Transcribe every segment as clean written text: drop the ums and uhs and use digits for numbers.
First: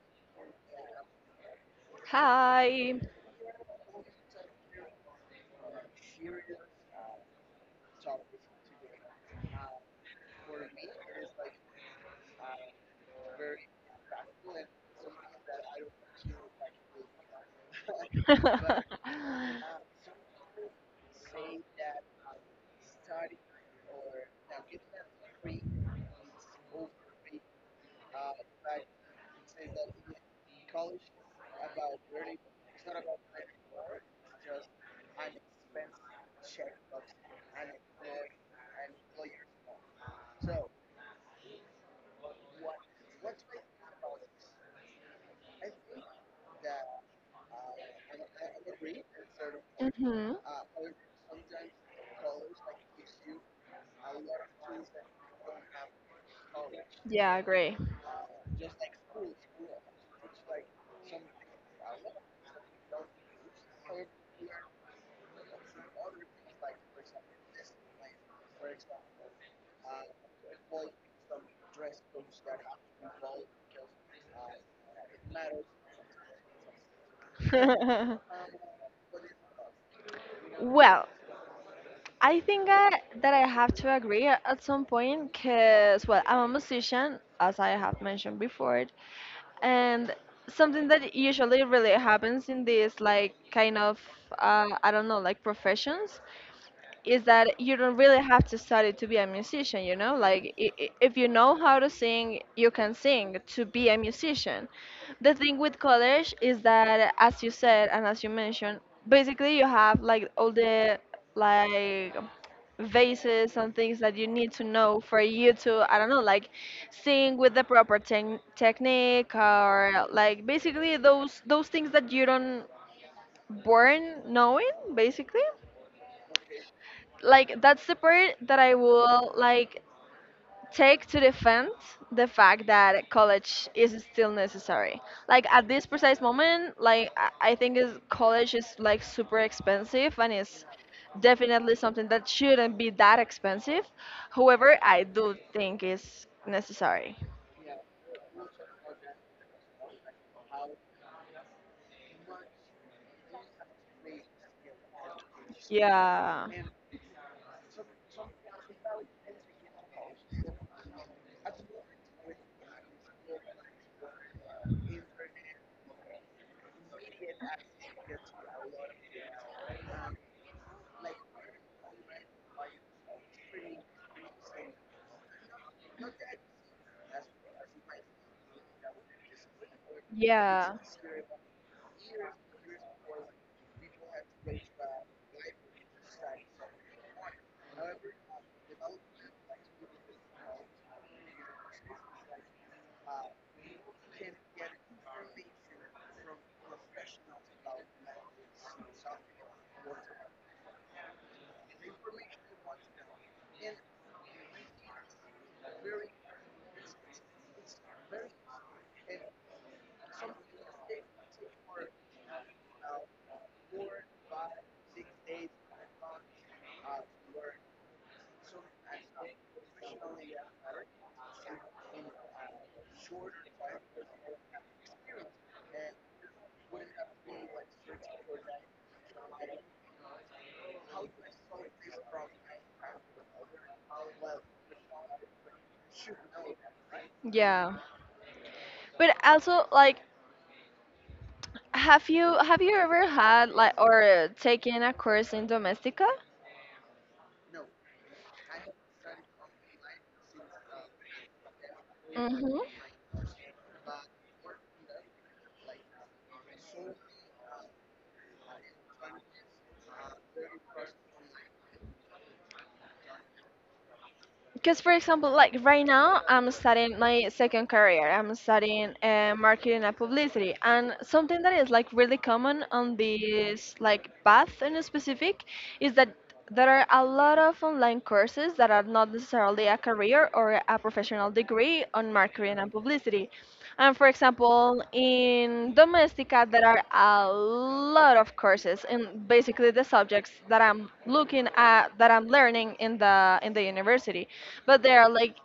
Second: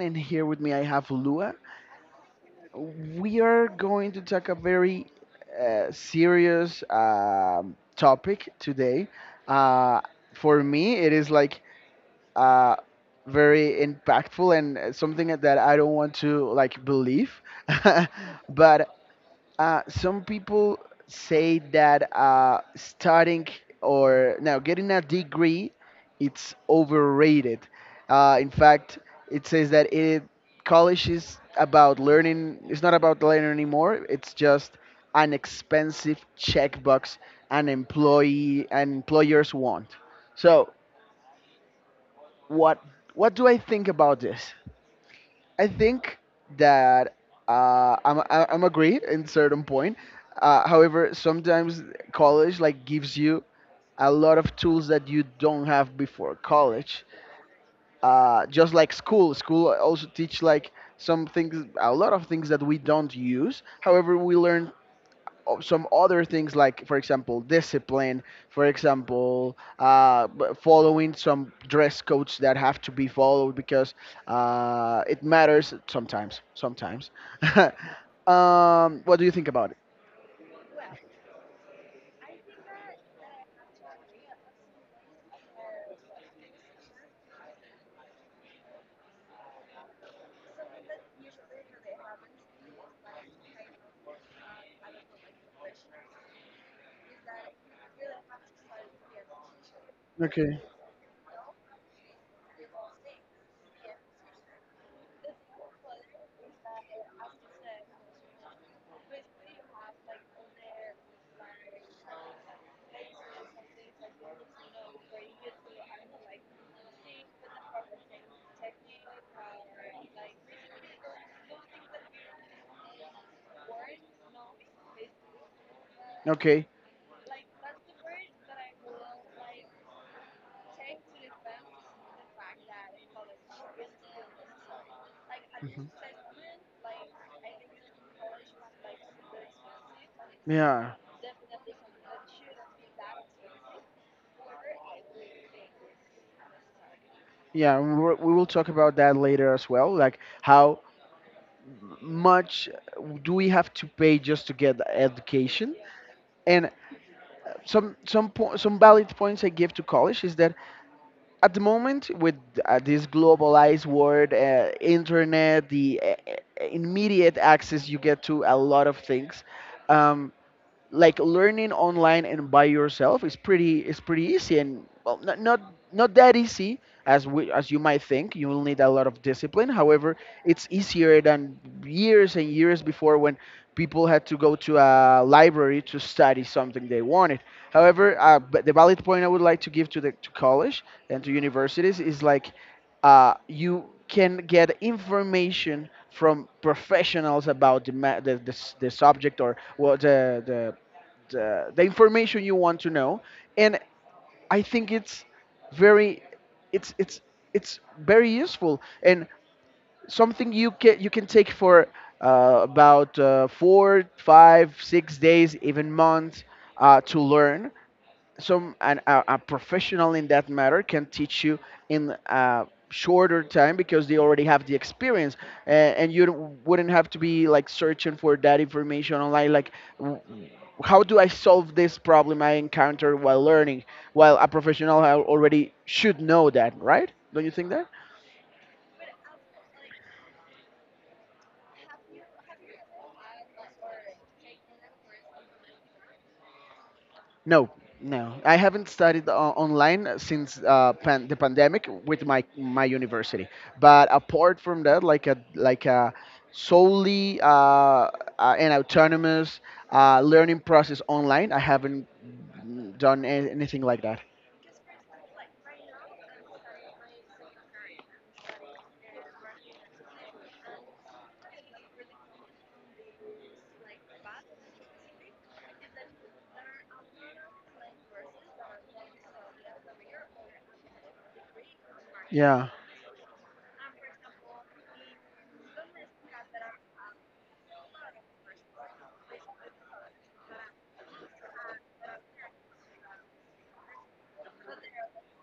and here with me I have Lua. Hi. We are going to talk a very serious topic today. Uh, for me, it is like uh, very impactful and something that I don't want to like believe, but some people say that starting or now getting a degree, it's overrated. In fact, it says that it college is about learning. It's not about learning anymore. It's just an expensive checkbox an employee and employers want. So what what do I think about this? I think that I'm agreed in certain point. hmm However, sometimes college like gives you a lot of tools that you don't have before college. Yeah, I agree. Just like school also teach like some things, a lot of things that we don't use. However, we learn some other things, like for example discipline, for example following some dress codes that have to be followed, because it matters, sometimes. What do you think about it? Well, I think that I have to agree at some point because, well, I'm a musician, as I have mentioned before, and something that usually really happens in this, like, kind of, I don't know, like professions is that you don't really have to study to be a musician like Okay, if you know how to sing, you can sing to be a musician. The thing with college is that, as you said and as you mentioned, basically you have like all the like bases and things that you need to know for you to, I don't know, like sing with the proper technique or like basically those things that you don't born knowing basically. okay. Like, that's the part that I will like take to defend the fact that college is still necessary. Like at this Mhm. precise moment, like I think is college is like super expensive, and it's Yeah, definitely something that shouldn't be that expensive. However, I do think it's necessary. yeah, we will talk about that later as well, like how much do we have to pay just to get education? Yeah. And some valid points I give to college is that at the moment, with this globalized world, internet, the immediate access you get to a lot of things. Um, like learning online and by yourself is pretty easy. And, well, not that easy as as you might think. You will need a lot of discipline. However, it's Yeah. easier than years and years before, when people had to go to a library to study something they wanted. However, but the valid point I would like to give to the to college and to universities is, like, you can get information from professionals about the subject, or what the information you want to know. And I think very it's it's it's very useful, and something you can take for about 4, 5, 6 days, even months, to learn. A a professional in that matter can teach you in a shorter time, because they already have the experience. And you don't- wouldn't have to be like searching for that information online, like, w- how do I solve this problem I encountered while learning, while a professional already should know that, right? Don't you think Yeah. that? But also, like, have you ever had, like, or taken a course in Domestica? No, no. I haven't studied online since the pandemic with my Mhm. my university. But apart from that, like a, solely, an autonomous learning process online, I haven't done anything like that. Because, for example, like right now, I'm studying my second career. I'm studying marketing and publicity, and something that is like really common on this like path in specific is that there are a lot of online courses that are not necessarily a career or a professional degree on marketing Yeah, and publicity. And for example, in Domestica, there are a lot of courses in basically the subjects that I'm looking at, that I'm learning in the university, but they are like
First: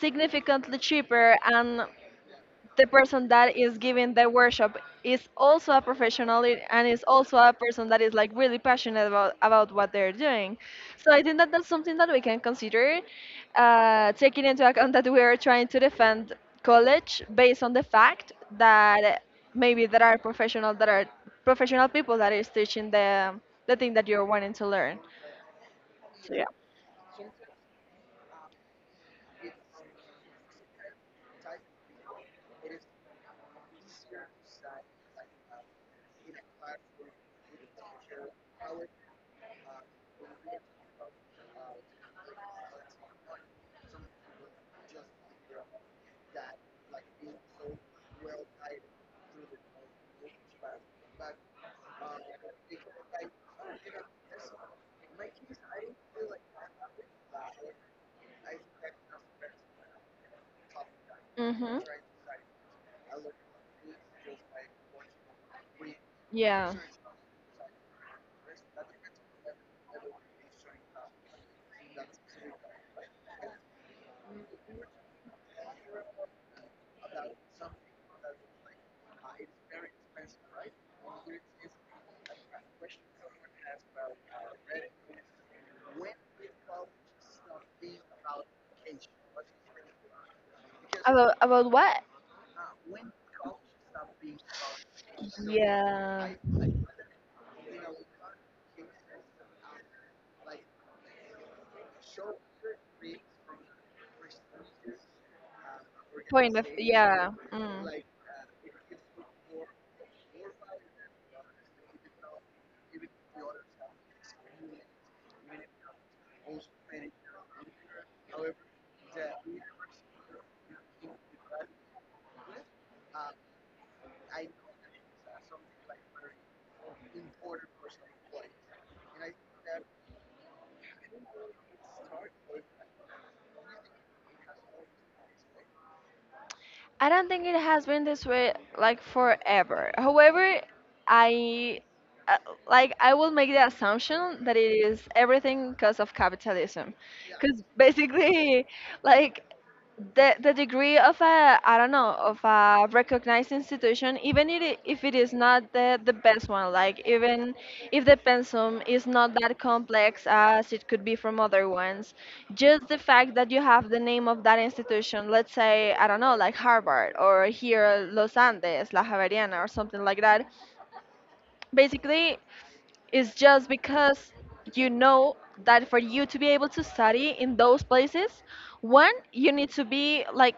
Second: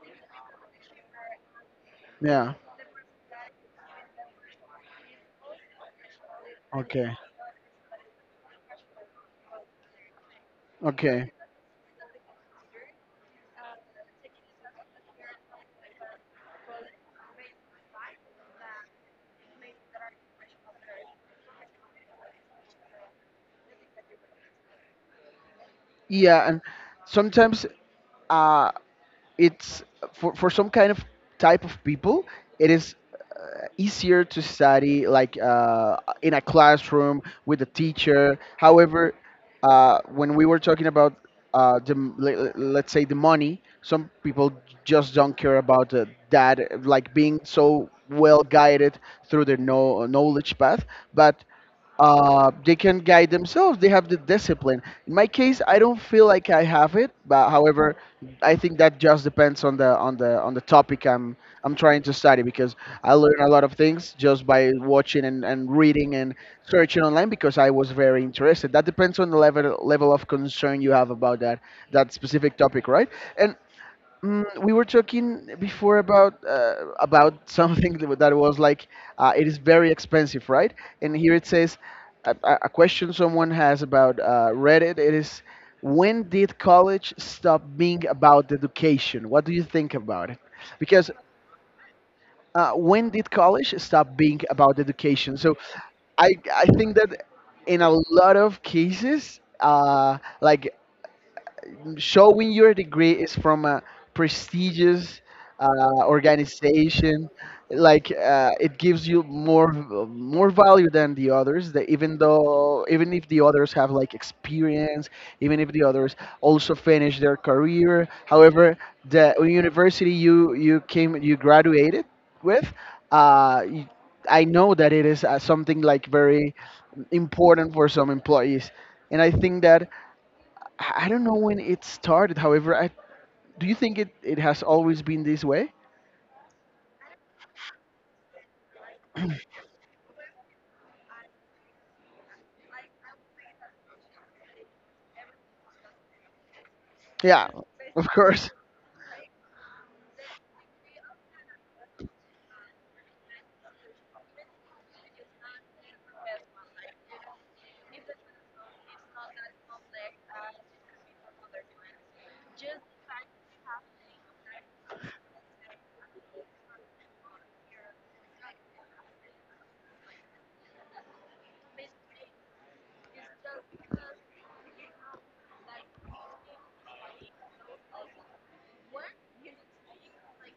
significantly cheaper, and yeah. the person that is giving the workshop is also a professional and is Okay, also a person that is like really passionate about what they're doing. So I okay. think that that's something that we can consider, taking into account that we are trying to defend college based on the fact that maybe there are professional people that is teaching the thing that you're wanting to learn. Yeah, and sometimes uh, It's it's for some kind of type. type of people it It is is easier easier to to say study, like, in in a a classroom classroom with a teacher. teacher. I would. However, when we were talking about the m- le- le- let's say, the money, some people just don't care about that, like being so well guided through their no, knowledge path, but they can guide themselves. They have the discipline. In my case, I don't feel like I have it, but however, I think that just depends on the topic I'm Mhm. trying to study, because I learn a lot of things just by watching and, reading and Yeah. searching online because I was very interested. That depends on the level of concern you have about that specific topic, right? And we were talking before about, something that that was like, it is very expensive, right? And here it says a question someone has about Reddit. It is, when did college stop being about education? What do you think about it? Because About what? When did college stop being about education? So Yeah. I I think that, in a lot of cases, like, showing your degree is from a prestigious Point of organization, yeah. Mm. like, it gives you more value than the others, that even if the others have like experience, even if the others also finish their career. However, the university you graduated with, uh, y- I know that it is something like very important for some employees. And I think that I don't know when it started. However, I do you think it has always been this way? I don't think it has been this way like forever. However, I uh, like I will make the assumption that it is everything because of capitalism, Yeah, because of course. basically, like the degree of a, I don't know, of a recognized institution, even if it is not the best one, like even if the pensum is not that complex as it could be from other ones, just the fact that you have the name of that institution, let's say I don't know, like Harvard or here Los Andes, La Javeriana or something like that, basically it's just because you know that for you to be able to study in those places, one, you need to be like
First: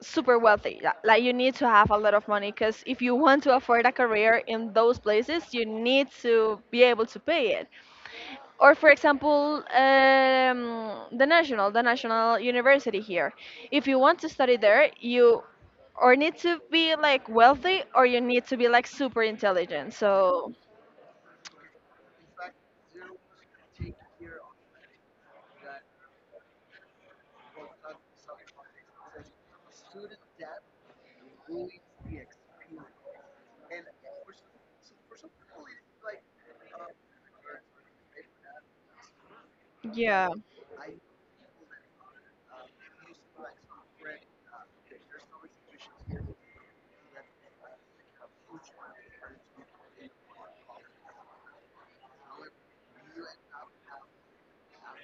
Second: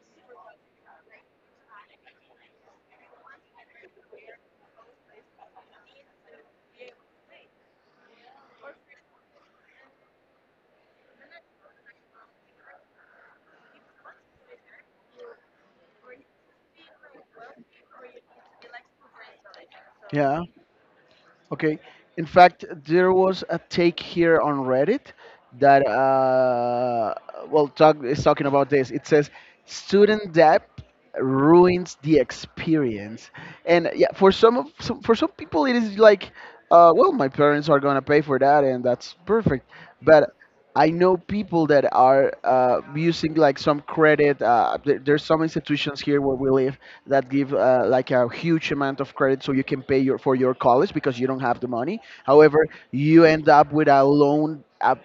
super wealthy. Yeah. Like you need to have a lot of money because if you want to afford a career in those places, you need to be able to pay it. Or for example, the national university here. If you want to study there, you or need to be like wealthy, or you need to be like super intelligent. Yeah. So Okay. In fact, there was a take here on Reddit that, well, is talking about this. It says, student debt ruins the experience. And yeah, for some people, it is like, well, my parents are gonna pay for that, and that's perfect. yeah, But I know people that are using like some credit. There's some institutions here where we live that give, like, a huge amount of credit, so you can pay your for your college because you don't have the money. However, you end up with a loan, a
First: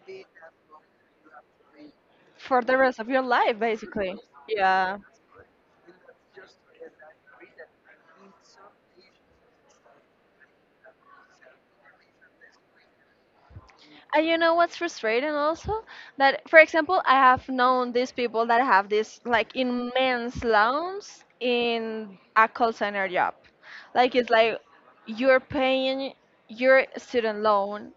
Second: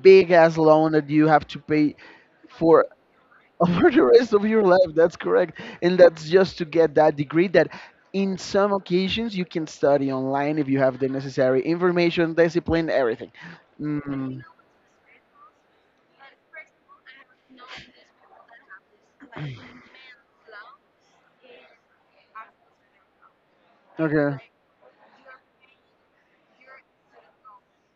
big ass loan, that you have to pay for the for rest of your life over the basically. rest of your life. Yeah. That's correct, and that's just to get that degree that. In some occasions, you can study online if you have the necessary information, discipline, everything. And you Mm, know what's frustrating also? That, for example, I have known these people that have this like immense loans in a call center job. Like, it's okay. like you're paying your student loan,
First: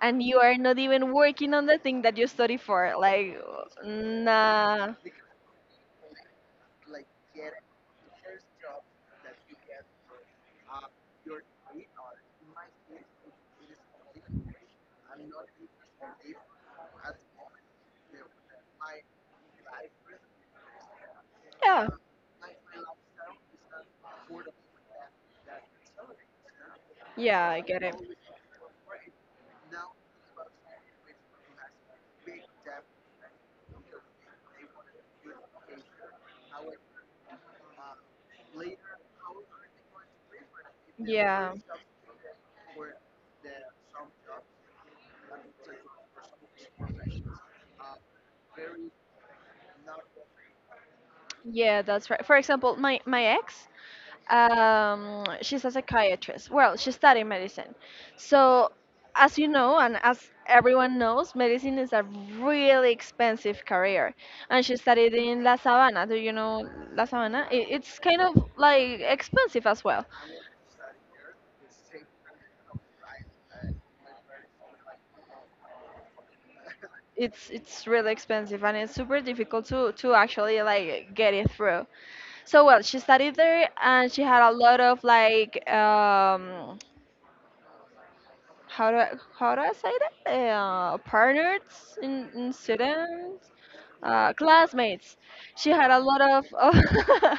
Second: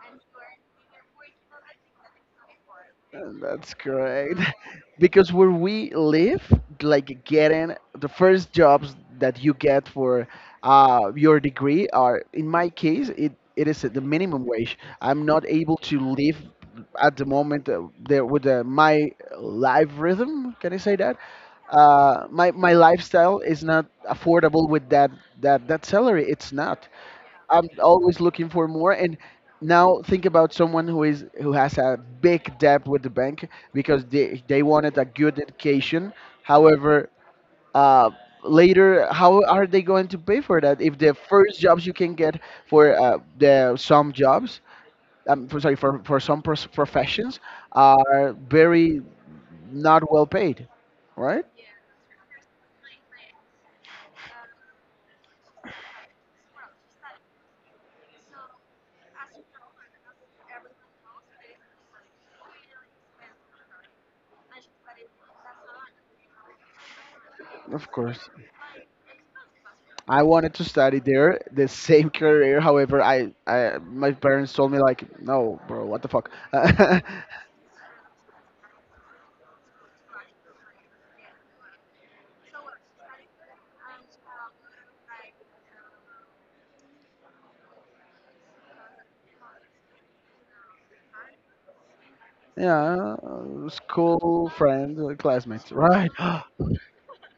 and you are not even working on the thing that you study for. Like, That's great. nah. Because where we live, like, getting the first jobs that you get for your degree are, in my case, it is the minimum wage. I'm not able to live at the moment, there with my life rhythm. Can I say that? Yeah. My lifestyle is not affordable with that salary. It's not. Yeah, I I'm get it. always looking for more. And now think about someone who has a big debt with the bank because they wanted a good education. However, uh, later, how are they going to pay for that if the Yeah. first jobs you can get for sorry, for some professions are very not well paid, right? Yeah, that's right. For example, my ex, she's a psychiatrist. Well, she studied medicine. So, as you know, and as everyone knows, medicine is a really expensive career. And she studied in La Sabana. Do you know La Sabana? It, Of it's kind course. of like expensive as well. I wanted to study there, the same career. However, I my parents told me like, no, bro, what the fuck? It's really expensive, and it's super difficult to actually like get it through. So well, she studied there, and she had a lot of like how do I, how do I say that? Partners in Yeah, students, school friend, classmates. She classmates, had a right? lot of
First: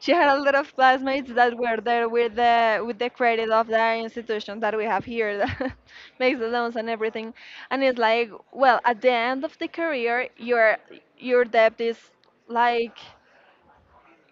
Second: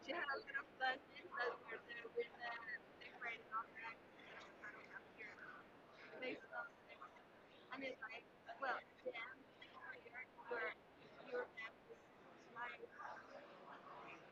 She had a lot of classmates that were there with the credit of the institution that we have here that makes the loans and everything. And it's like, well, at the end of the career, your debt is like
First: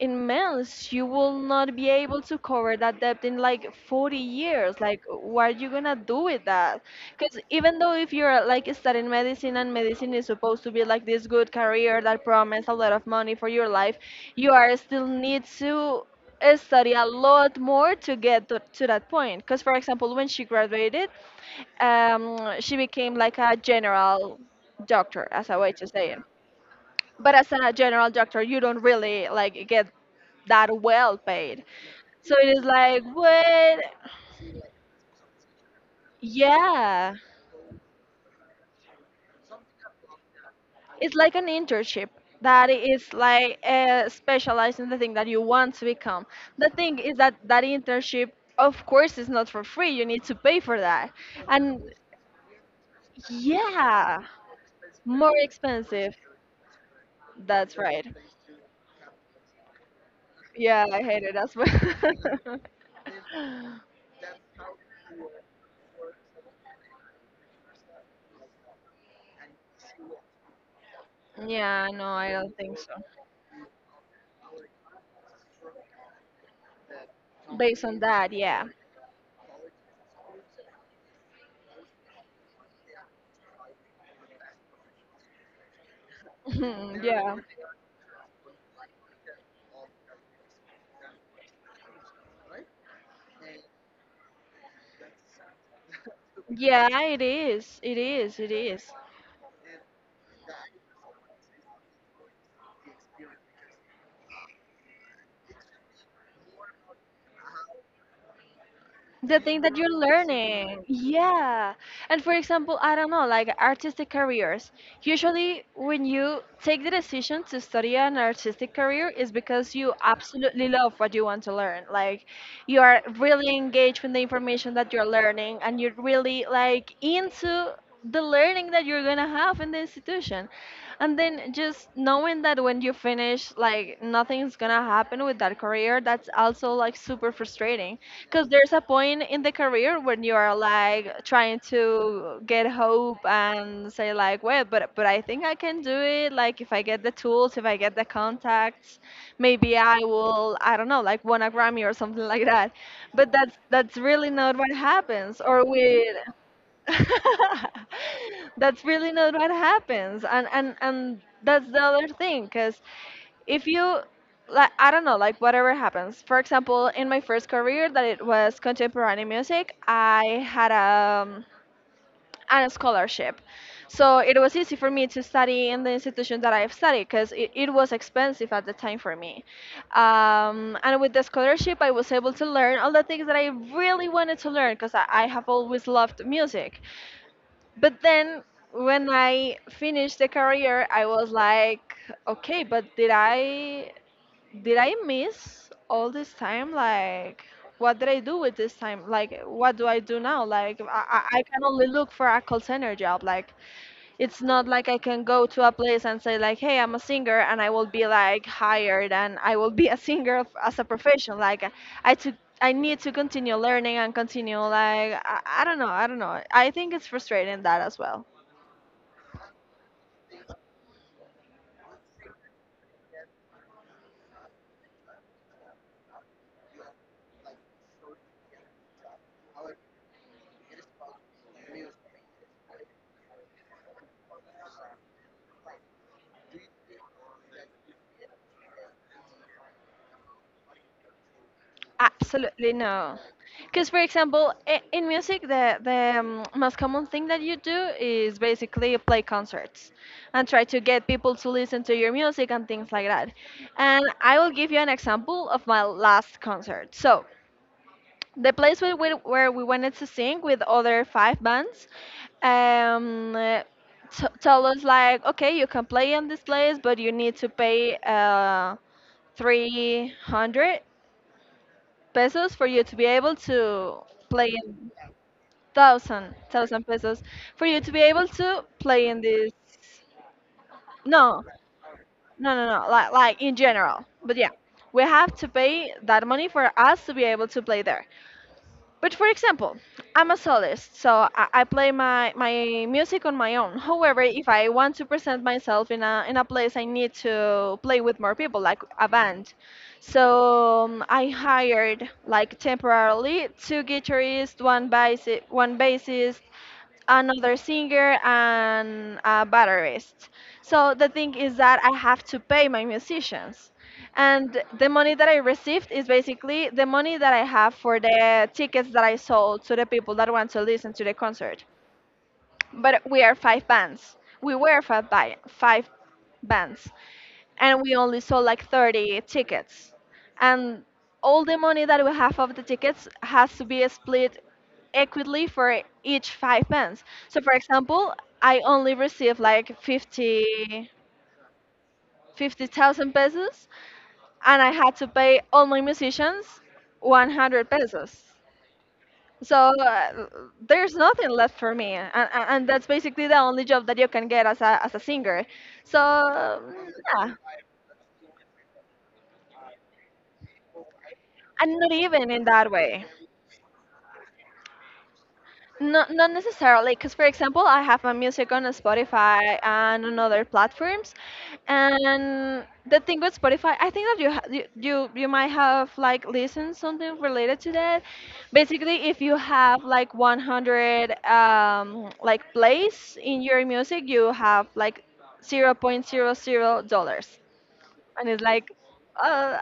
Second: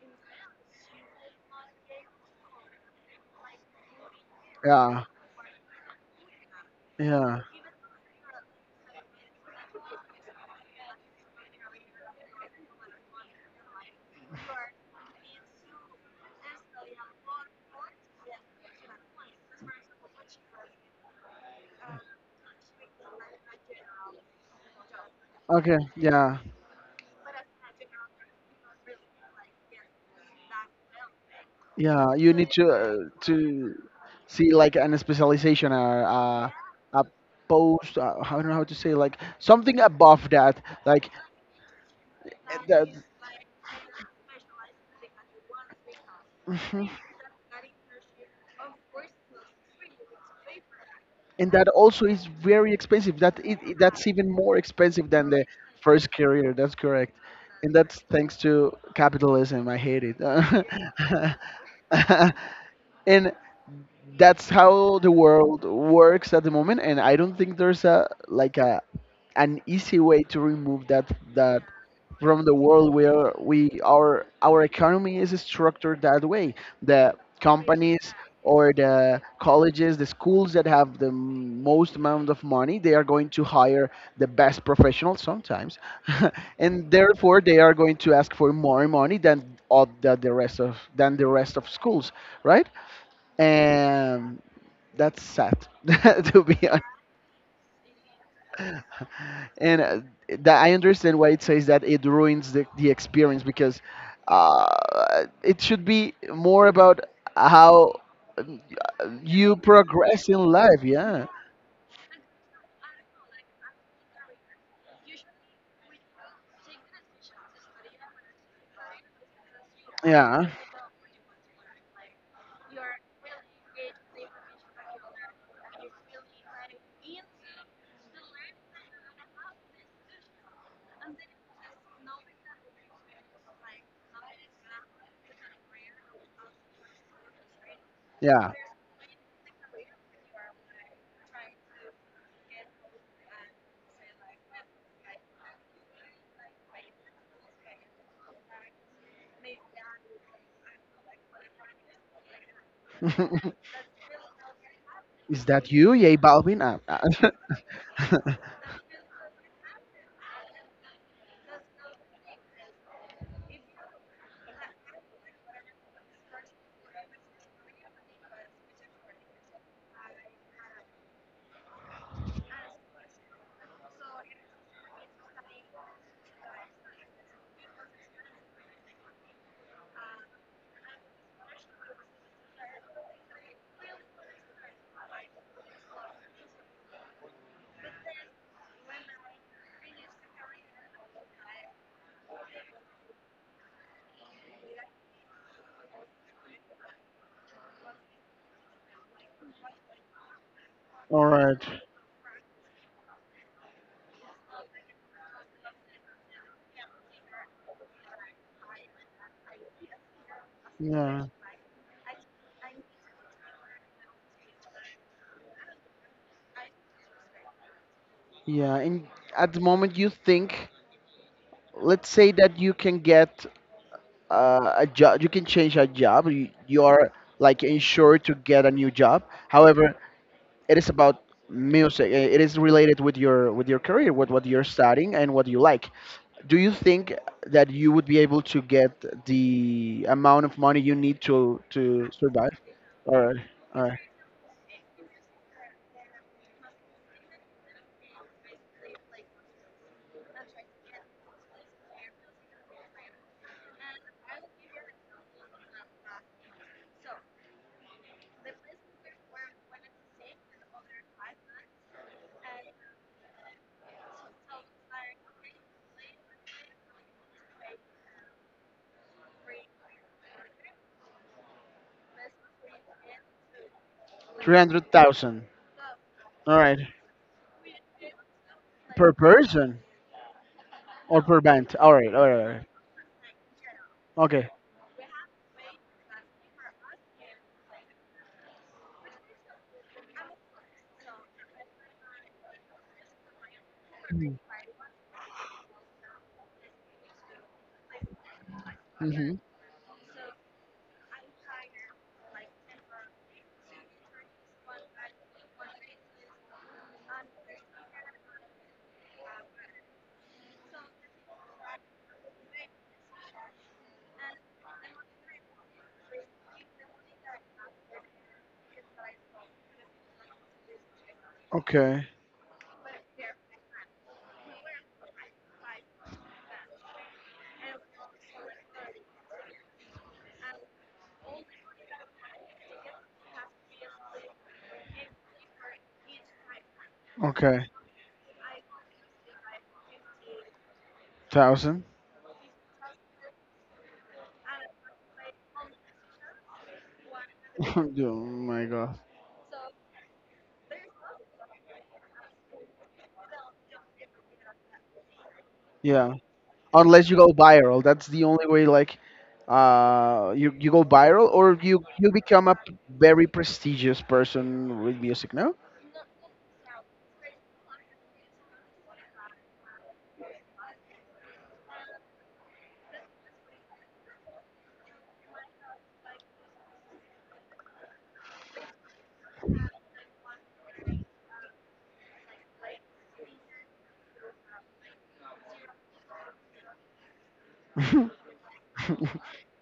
in months you will not be able to cover that debt in like 40 years, like Yeah, what are you gonna do with that? Because yeah. even though if you're like studying medicine, and medicine is supposed to be like this good career that promises a lot of money for your life, you are still need to study a lot more to get to that point because, for example, when she graduated, she became like a general doctor, as a way Okay, to say it. yeah, But as a general doctor, you don't really like get that well paid. yeah. You So it need is to like, what? see like an specialization, or a Yeah, post. I don't know how to say like something above that, like it's like an internship that that. is like specialized in the thing that you want to become. The thing is that that internship, of course, is not for free. You need to pay for that, And that and also is very expensive. That's yeah, even more expensive than more the first expensive. career. That's correct, and That's that's right. thanks to capitalism. I hate it, Yeah, I hate it as well. and that's how the world works at the moment. And I don't think there's a like a an easy way to remove that that Yeah, no, I from the don't think so. world, where we our economy is structured that way. The Based on companies that, yeah, or the colleges, the schools that have the most amount of money, they are going to hire the best professionals sometimes, and therefore they are going to ask for more money than all the rest yeah. of than the rest of schools, right? And that's sad to be. Yeah, it is. It is. It is. And that, I understand why it says that it ruins the experience, because it should be more about how uh, The you thing that you're progress in life. learning. Yeah, Yeah. And for example, I don't know, like artistic careers. Usually, when you take the decision to study an artistic career, is because you yeah. absolutely love what you want to learn. Like, you are really engaged with the information that you're learning, and you're really like into the learning that you're gonna have in the institution. And then just knowing that when you finish, like nothing's gonna happen with that career, that's also like super frustrating, because Yeah. there's a point in the career when you are like trying to get hope and say like, well, but I think I can do it, like if I get the tools, if I get the contacts, maybe I will, I don't know, like win a Grammy or something like that. But that's that's really not what happens Is or that you, Yay with. Balvin? Uh, That's really not what happens. And that's the other thing because if you, like, I don't know, like whatever happens. For example, in my first career, that it was contemporary music, I had a scholarship, so it was easy for me to study in the institution that I've studied because it was expensive at the time for me, and with the scholarship I was able to learn all the things that I really wanted to learn, because I have always loved music. But then when I finished the career, I was like, okay, but did I miss all this time? Like, what did I do with this time? Like, what do I do now? Like, I, All I I right. can only look for a call center job. Like, it's not like I can go to a place and say, like, hey, I'm a singer, and I will be like hired, and I will be a singer as a Yeah. profession. Like, I took. I need to continue learning and continue like I don't know. I think it's frustrating that as well. Yeah. And at the moment, you think, let's say that you can get a job, you can change a job, you are like insured to get a new job. However, it is about music, it is related with your career, with what you're studying and what you like. Do you think that you would be able to get the amount of money you need to survive? Absolutely no. All right, all Because, for right. example, in music, the most common thing that you do is basically play concerts and try to get people to listen to your music and things like that. And I will give you an example of my last concert. So, the place where we wanted to sing with other five bands, um, uh, told us, like, okay, you can play in this place, but you need to pay 300 pesos for you to be able to play in 300,000? thousand All right, thousand pesos for you to be able to play per in this. person, or per No, band? All right, all right, all no, right. no, no, like in general, but Okay. yeah. We have to pay that money for us to be able to play there. But, for example, I'm a soloist, so I play my music on my own. However, if I want to present myself in a place, I need to play with more people, like a Mm-hmm. band. So I hired like temporarily two guitarists, one bassist, another singer, and a batterist. So the thing is that I have to pay my musicians. And the money that I received is basically the money that I have for the tickets that I sold to the people that want to listen to the concert. Okay. But we are five bands. We were five bands, and we only sold like 30 tickets, and all the money that we have of the tickets has to be split equitably for each five pence. So, for Okay. example, I only received like 50 Thousand. 50,000 pesos, and I had to pay all my musicians 100 Oh pesos. my god. So uh, there's nothing left for me, and that's basically the only job that you can get as a singer. So Yeah. Unless you go yeah. viral, that's the only way. Like, you go viral, or And you not you even in become a that way. very prestigious person with music. No. Not necessarily, because, for example, I have my music on Spotify and on other platforms, and the thing with Spotify, I think that you ha you, you you might have like listened something related to that. Basically, if you have like 100 like plays in your music, you have like 0.00 point zero zero dollars, and it's like, uh,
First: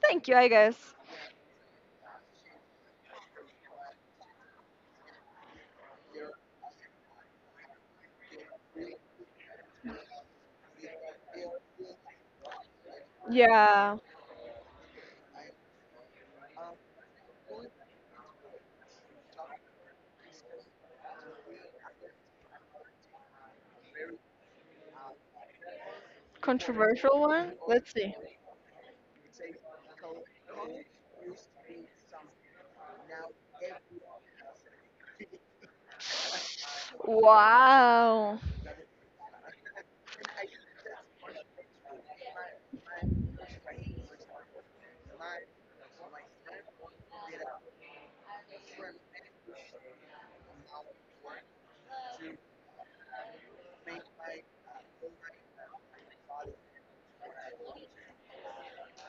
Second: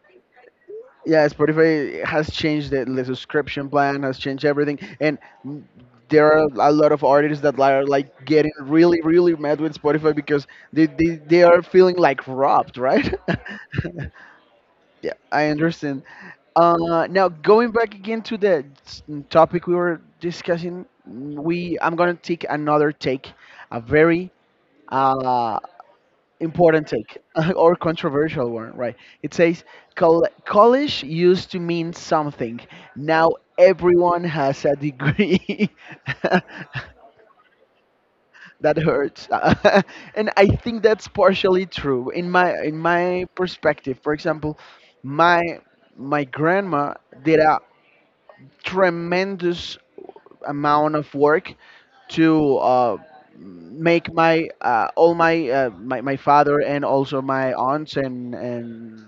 thank you, I guess. Yeah, Spotify has changed the subscription plan, has changed everything, and mm, there are a lot of artists that are like getting really, really mad with Spotify because they are feeling like robbed, right? Yeah, Yeah, I understand. Now, going back again to topic we were discussing, we I'm gonna take another take, a very uh, important take, controversial one. or Let's see. controversial one, right? It says, College used to mean something. Now everyone has a degree." Wow. That hurts. And I think that's partially true in my perspective. For example, my my grandma did a tremendous amount of work to make my all my, my father and also my aunts and and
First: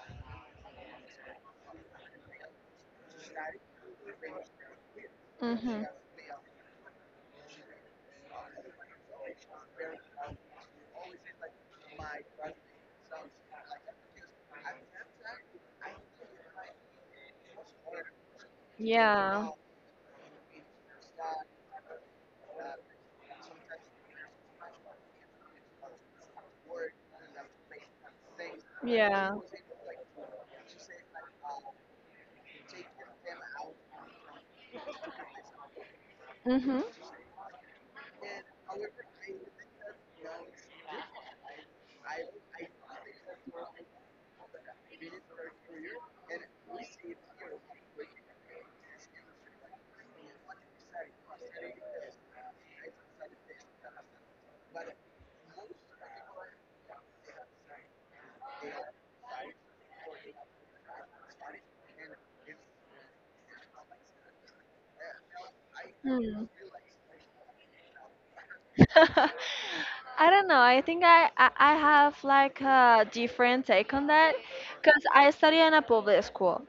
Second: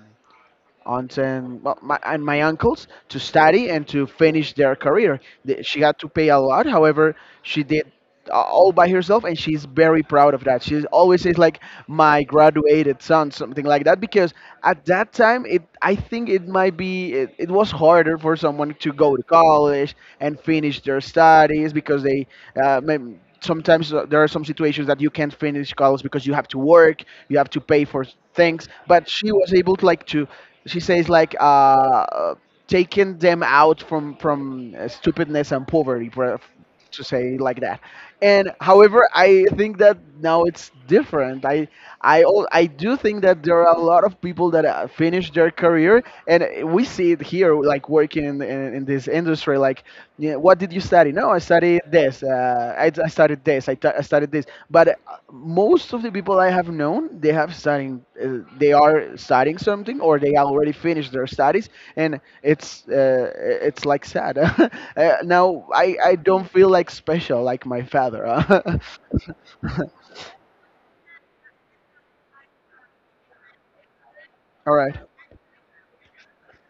aunts and well, my, and my uncles to study and to finish their career. She Mm-hmm. had to pay a lot. However, she did all by herself, and she's very proud of that. She always says like my graduated son, something like that, because at that time it I think it might be it was harder for someone to go to Yeah. college and finish their studies because they maybe sometimes there are some situations that you can't finish college because you have to work, you have to pay for things. But Yeah. she was able to she says like taking them out from stupidness and poverty, Mm-hmm. to say like that. And However, I think that now it's different. I do think that there are a lot of people that finish their career, and we see it here, like working in this industry. Like yeah, what did you study? No, I studied this. I studied this. I studied this. But most of the people I have known, they have studying. They are studying something, or they already finished their studies, and it's like sad. Now I Mm. don't feel like special like my father. Uh. I don't know. I think I have like a different take on that, All right, because I study in a public school,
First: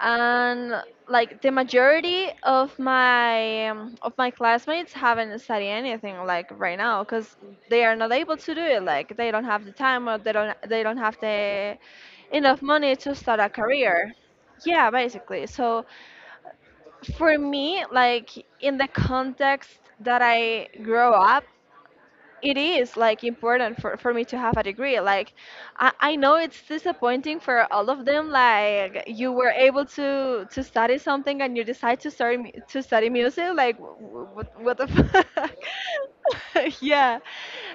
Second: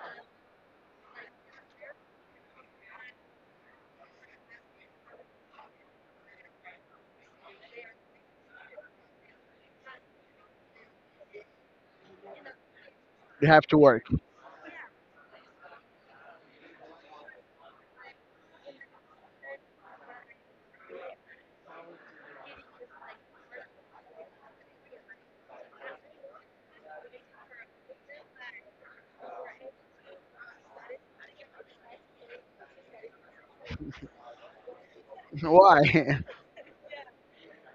and like the majority of my classmates haven't studied anything like right now, because they are not able to do it, like they don't have the time, or they don't have the enough money to start you a have to work. career. Yeah, basically. So for me, like, in the context that I grow up, it is like important for me to have a degree. Like, I know it's disappointing for all of them, like you were able to study something, and you decide to study music. Like what the fuck. Why? Yeah.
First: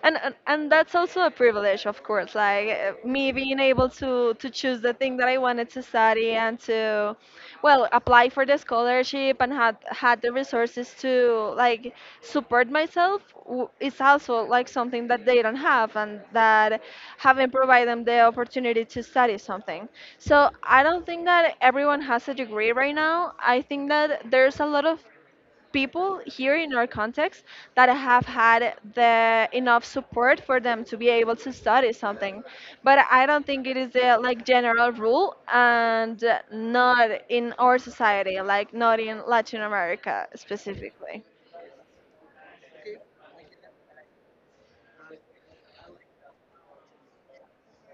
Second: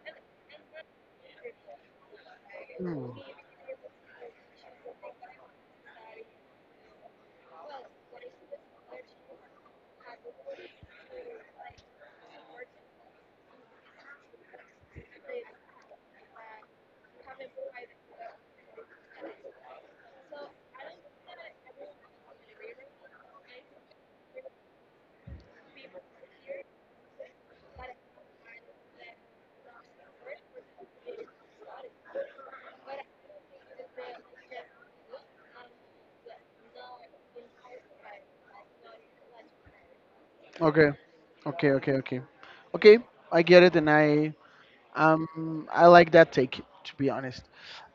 And that's also a privilege, of course. Like, me being able to choose the thing that I wanted to study and to, well, apply for the scholarship, and had the resources to like support myself w- is also like something that they don't have, and that haven't provided them the opportunity to study something. So I don't think that everyone has a degree right now. I think that there's a lot of people here in our context that have had the enough support for them to be able to study something. But I don't think it is a like general rule, and not in our society, like not in Latin America okay, specifically. okay, okay. I get it, and I like that take, to be honest.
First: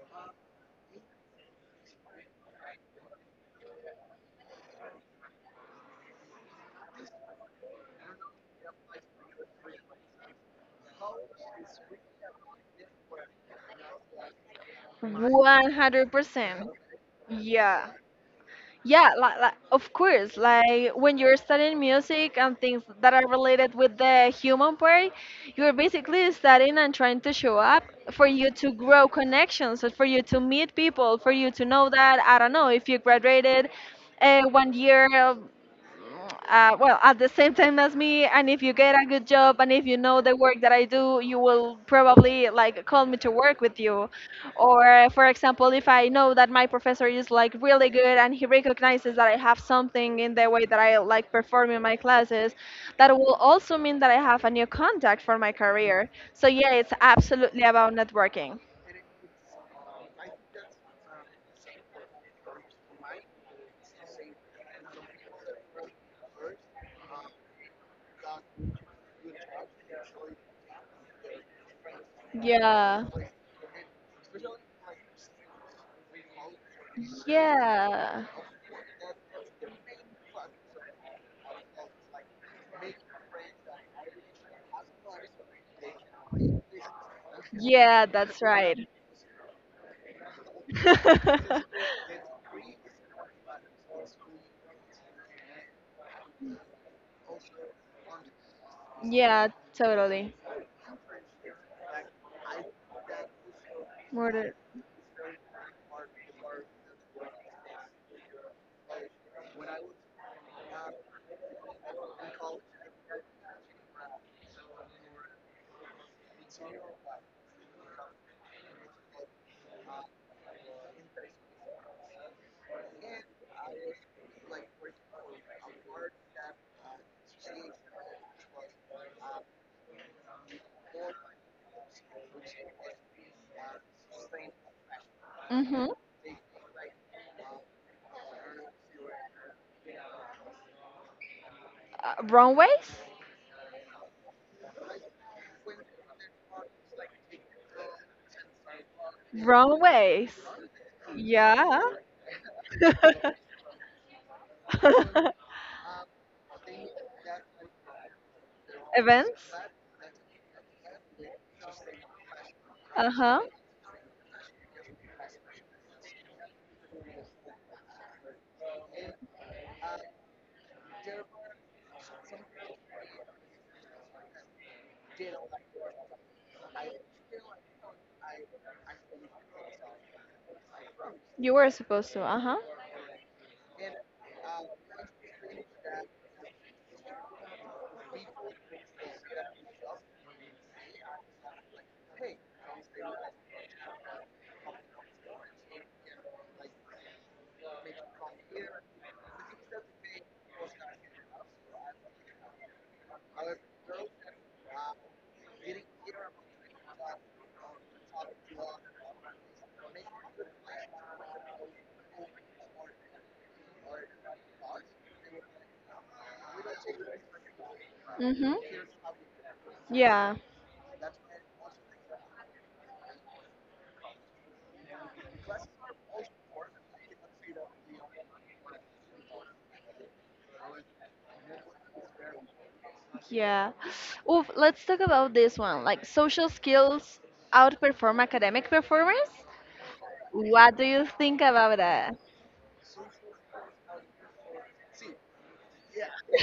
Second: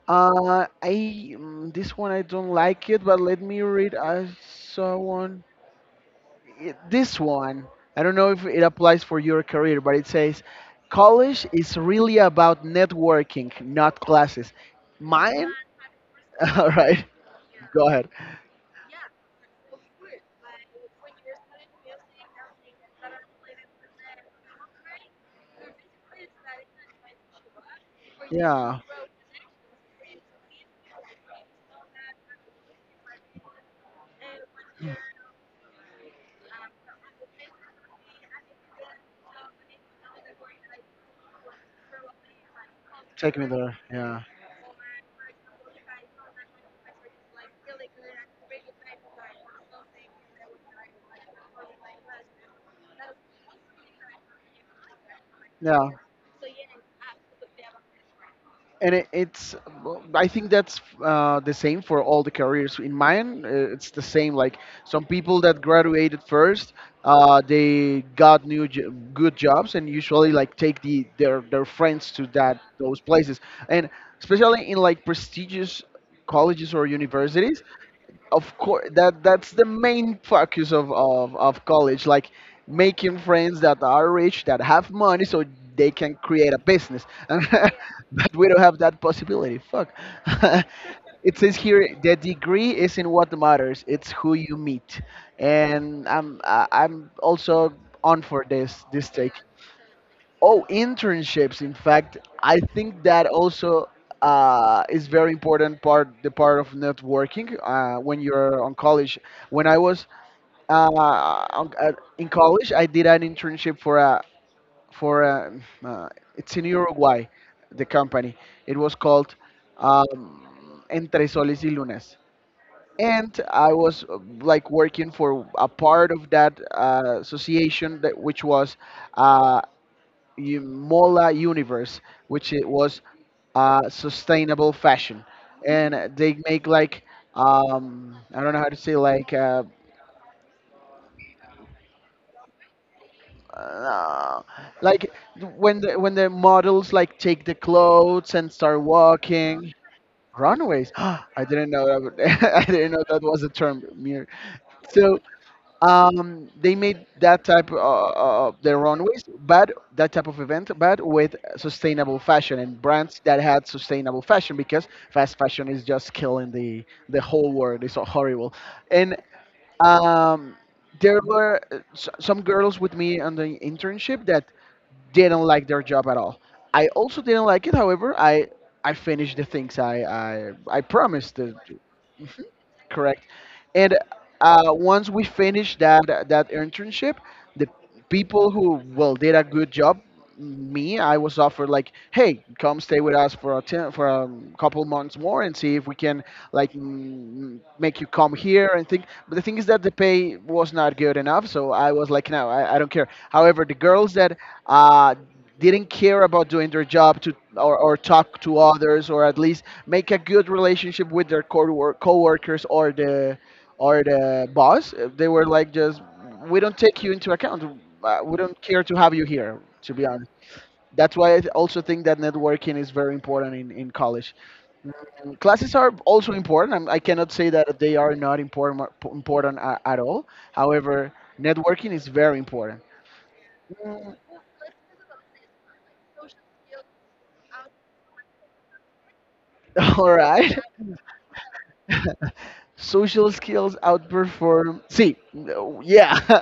Uh, I this one I don't like it, but let me read. I saw one. This one I don't know if it applies for your career, but it says college is really about networking, not classes. Mine? 100%. All right, Yeah. go ahead. Yeah, like of course, like when you're studying music and things that are related with the human part, you're basically studying and trying to show up for you to Yeah. grow connections, and for you to meet people, for you to know that, I don't know if you graduated one year, well, at the same time as me, and if you get a good job and if you know the work that I do, you will probably like call me to Take me work there. with you. Yeah. Or, for example, if I know that my professor is like really good and he recognizes that I have something in the way that I like perform in my classes, that will also mean that I have a new contact for my Yeah. career. So, yeah, it's absolutely about networking. And it, it's, well, I think that's the same for all the careers. In mine, it's the same. Like some people that graduated first, they got good jobs, and usually like take their friends to that those Yeah, places. And especially in like prestigious colleges or universities, yeah, of course that's the main focus of, of college, like making friends that are rich, that have money, so they can create a business, and yeah, but that's we don't have right. that possibility. Fuck. It says here, the degree isn't what matters, it's who you meet, and I'm also on for this take. Yeah, totally. Oh, internships. In fact, I think that also Murder. Is very important part, the part of networking when you're on college. When I was uh, on, uh, in college, I did an internship for a, uh, it's in Uruguay, the company. It was called Entre Soles y Lunas, and I was like working for a part of that association that which was. Uh, Mola Universe, which it was sustainable fashion, Mm-hmm. and they make like I don't know how to say Wrong ways? uh, like when the models like take the clothes and start walking Wrong ways. runways. I didn't Yeah. know that. I didn't know that was a term. Mir. So um, they made that type of their runways, Events? but that type of event, but with sustainable fashion and brands that Uh-huh. had sustainable fashion because fast fashion is just killing the whole world. It's so horrible, and um, there were some girls with me on the internship that didn't like their job at all. I also didn't like it. However, I finished the things I promised You to. were supposed to. Uh-huh. Correct. And once we finished that internship, the people who well did a good job, me, I was offered like, hey, come stay with us for a couple months more and see if we can like make you come here and think. But the thing is that the pay was not good enough, so I was like, no, I don't care. However, the girls that uh, didn't care about doing their job to or talk to others or at least make a good relationship with their co-workers or the boss, they were like, just we don't take you into account. We Mm-hmm. don't care to have you here, to be honest. Yeah. That's why I also think that networking is very important in college. Mm, classes are also important. I cannot say that they are not important at all. However, networking is very important. Yeah. Mm. Oof, let's talk about this one. Like, social skills outperform academic performance. All right. What do you think about that? Social skills outperform. See, no, yeah.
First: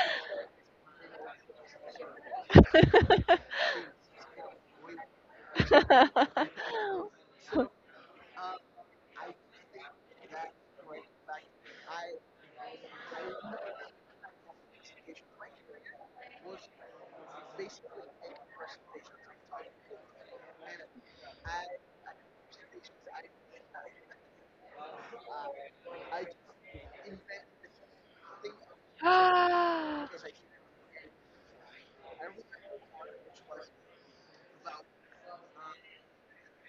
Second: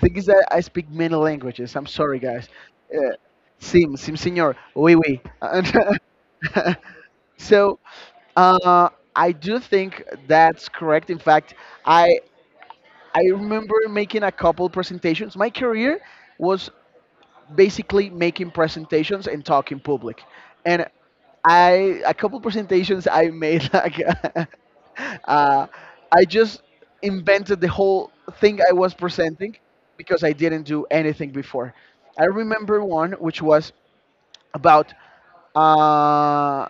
Thing is that I speak many languages. I'm sorry, guys. Uh, sim, sim, senor. Oui, oui. So uh, I do think that's correct. In fact, I I remember making a couple presentations. My career was basically making presentations and talk in public. And I a couple presentations I made like uh, I just invented the whole thing I was presenting because I didn't do anything before. I remember one, which was What? about uh,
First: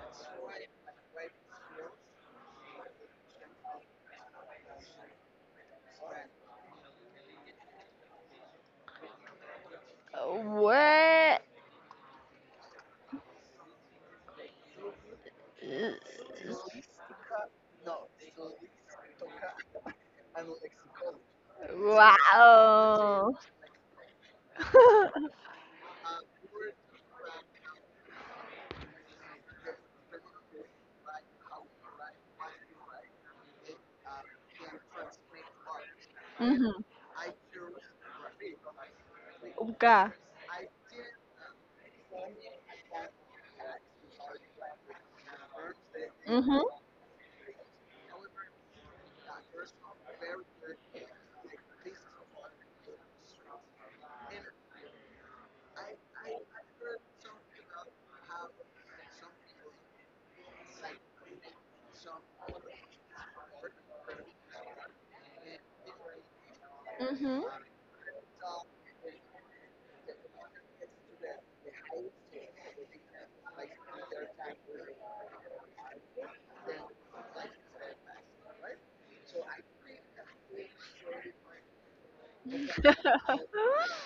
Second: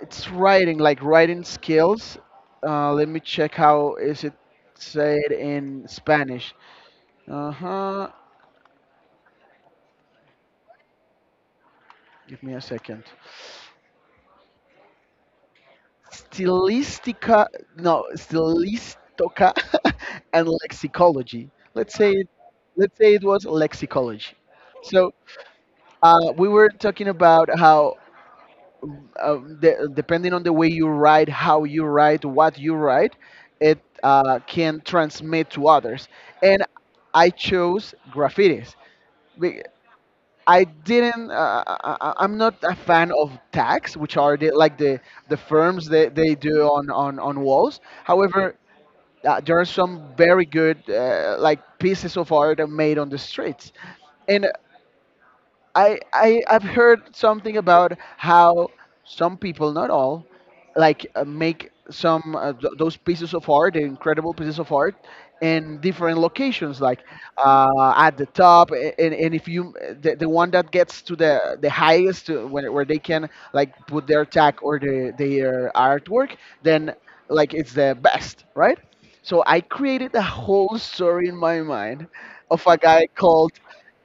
it's writing, like writing skills. Let me check how is it said in Spanish. Uh huh. Give me a second. Stylistica, no, stylistica and lexicology. Let's say it Wow. was lexicology. So we were talking about how, depending on the way you write, how you write, what you write, it can transmit to others. And Mhm. I chose graffitis. Uga. I didn't. I'm not a Mhm. fan of tags, which are like the firms that they do on on walls. However, there are some very good like pieces of art made on the streets. And I I've heard something about how some people, not all, like make some those pieces of art, the incredible pieces of art, in different locations, like Mhm. At the top, and if you the one that gets to the highest, when, where they can like put their tag or their artwork, then like it's the best, right? So I created a whole story in my mind of a guy called,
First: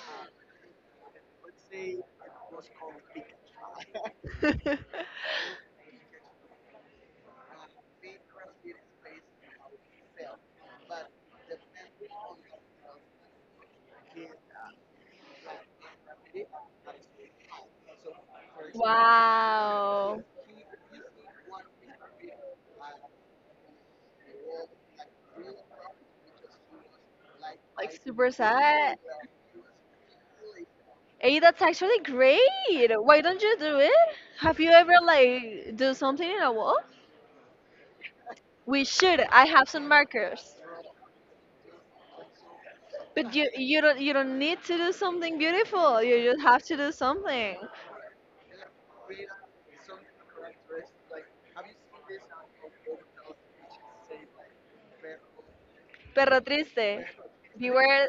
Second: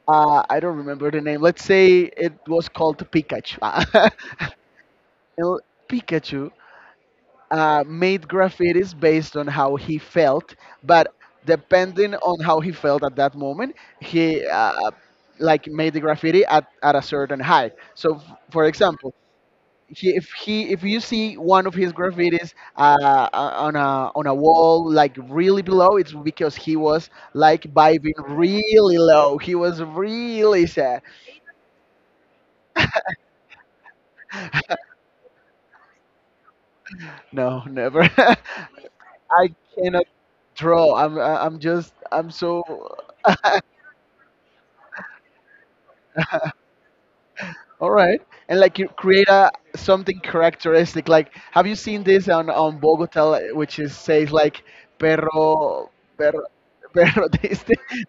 I don't remember the name. Let's say it was called Pikachu. And Pikachu made graffitis based on how he felt, but depending on how he felt at that moment, he like made the graffiti at a certain height. So, for example, Wow. if he, if you see one of his graffitis on a wall like really below, it's because he was like Like vibing super really sad. low. He was really sad. Hey, that's actually great. Why don't you do it? Have you ever like do something in a wall? No, never. We should. I I have some cannot markers. draw. I'm just I'm so But you you don't need to do something beautiful. You just have to do something. all right. And like you create a something characteristic. Like have you seen this on Bogota, which is says like perro Perro perro triste. perro this Beware,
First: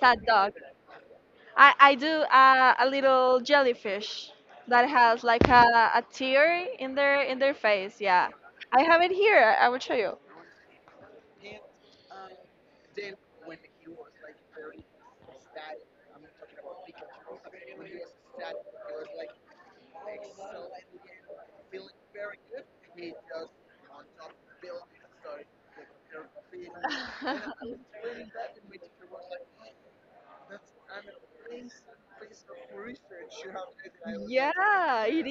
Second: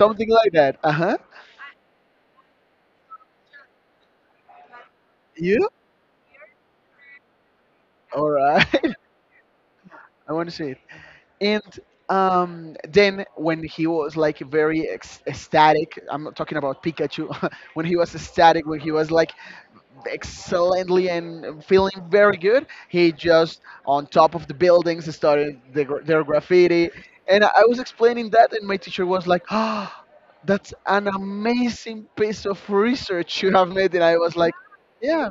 sad like dog. that. Uh huh. I do a little jellyfish that has like You a tear in their face. Yeah, all I right? have it here. I will show you. I want to see it. And then when he was like very ecstatic, I'm not talking about Pikachu. When he was ecstatic, when he was like excellently and feeling very good, he just on top of the buildings started the, their graffiti, and I was explaining that, and my teacher was like, "Ah, that's an amazing piece of research you have made," and I was like, Yeah, "Yeah."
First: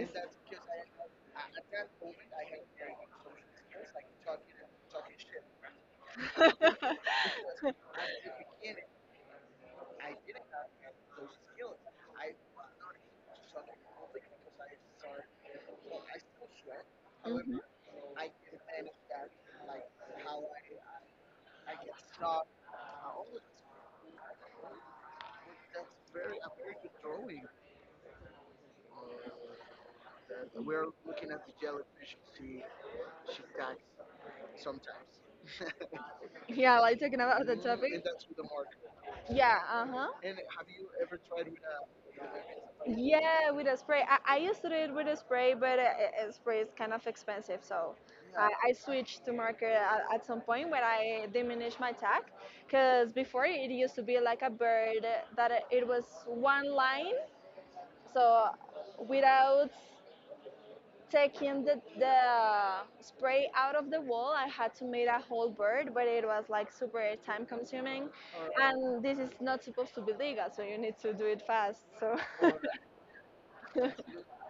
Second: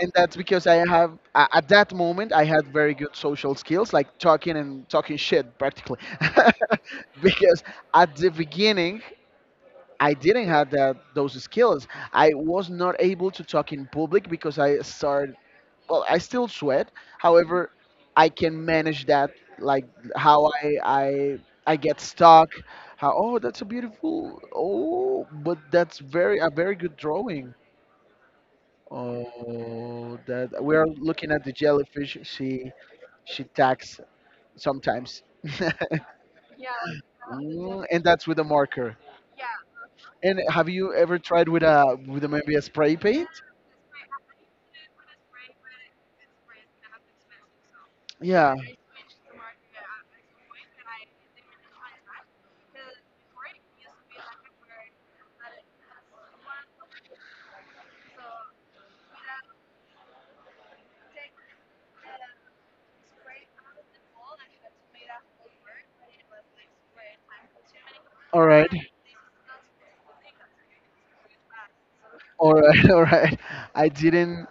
And that's because I have at that moment I had very good social skills, like talking and talking shit practically, because at the beginning I didn't have that those skills. I was not able to talk in public because I started. Well, I still sweat. is. However, I can manage that. Like how I get stuck. How, oh, that's a beautiful, oh, but that's very a very good drawing. Oh, that we are looking at the jellyfish. She attacks sometimes. Yeah, like taken out of the Mm, and topic. that's with a marker. Yeah, uh huh. And have you ever tried with a, maybe a spray Spray? paint? Yeah, with a spray. I used to do it with a spray, but a spray is kind of expensive, so I, Yeah. I switched to marker at some point when I diminished my tack. Because before it used to be like a bird that it was one line, so without taking the spray out of the wall, I had to make a whole bird, but it was like super time consuming All right. Right. And this is not supposed to be legal, so you need to do it fast, so All right. All right. I didn't.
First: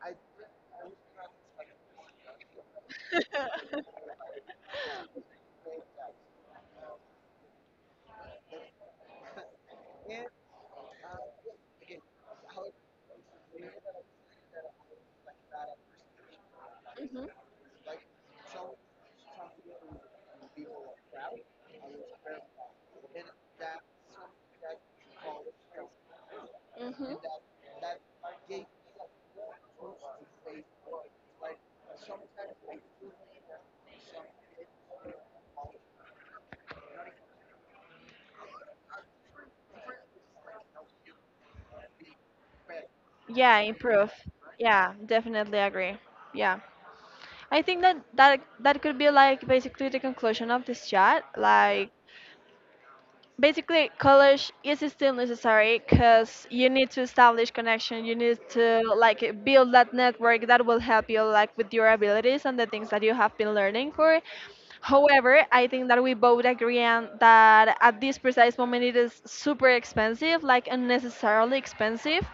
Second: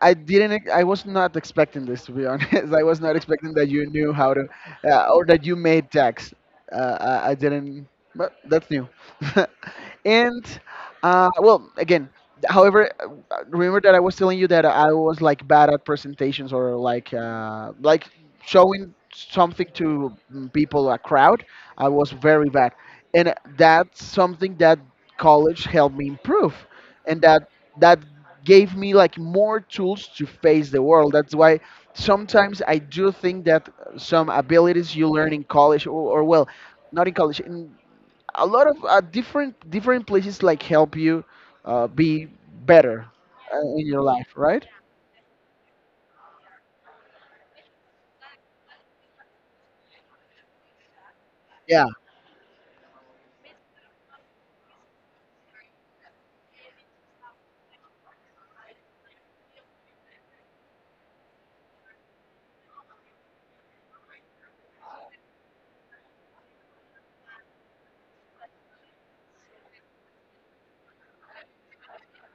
I didn't. I was not expecting this, to be honest. I was not expecting that you knew how to, or that you made tags. I didn't. But that's new. And well, again, however, remember that I was telling you that I was like bad at presentations or Mhm. Like showing something to people, a crowd. I was very bad, and that's something that college helped me improve, Mhm. and that gave me like more tools to face the world. That's why sometimes I do think that some abilities you learn in college or well, not in college, in a lot of different places like help you be better Yeah, in your improve. life, right? Yeah, definitely agree. Yeah. I think that that that could be like basically the conclusion of this chat. Yeah, Like, basically, college is still necessary, cuz you need to establish connection, you need to like build that network that will help you like with your abilities and the things that you have been learning for. However, I think that we both agree on that at this precise moment it is super expensive, like unnecessarily expensive,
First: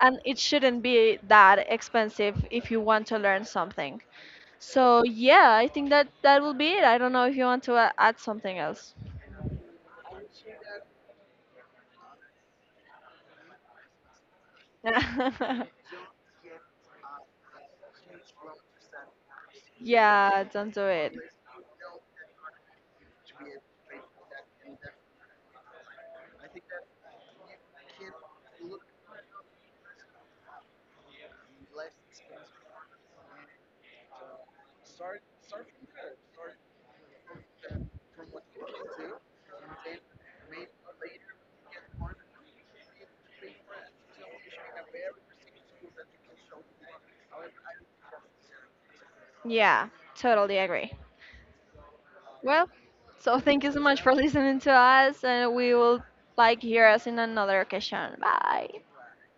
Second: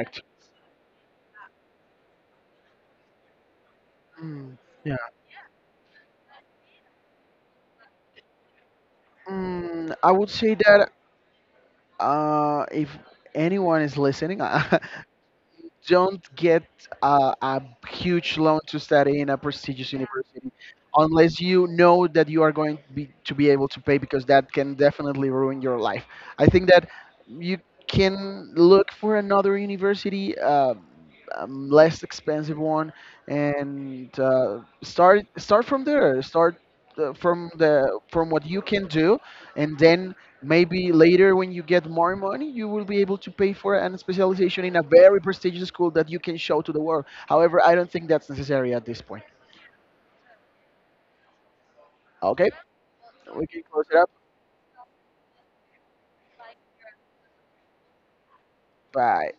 and it shouldn't be that expensive if you want to learn something. Mm, yeah. So, yeah, I think that that will be it. I don't know if you want to add something else. Mm, I would say that if anyone is listening, don't get a huge loan to study in a prestigious Yeah, university don't do it. unless you know that you are going to be able to pay, because that can definitely ruin your life. I think that you can look for another university, less expensive one, and start from there. Start from the from what you can do, and then maybe later, when you get more money, you will be able to pay for an specialization in a very prestigious school that you can show to the world. However, I don't think that's necessary at this point. Yeah, totally agree. Okay, Well, so we can thank you so close it much up. for listening to us, and we will like hear us in another occasion. Bye. Bye.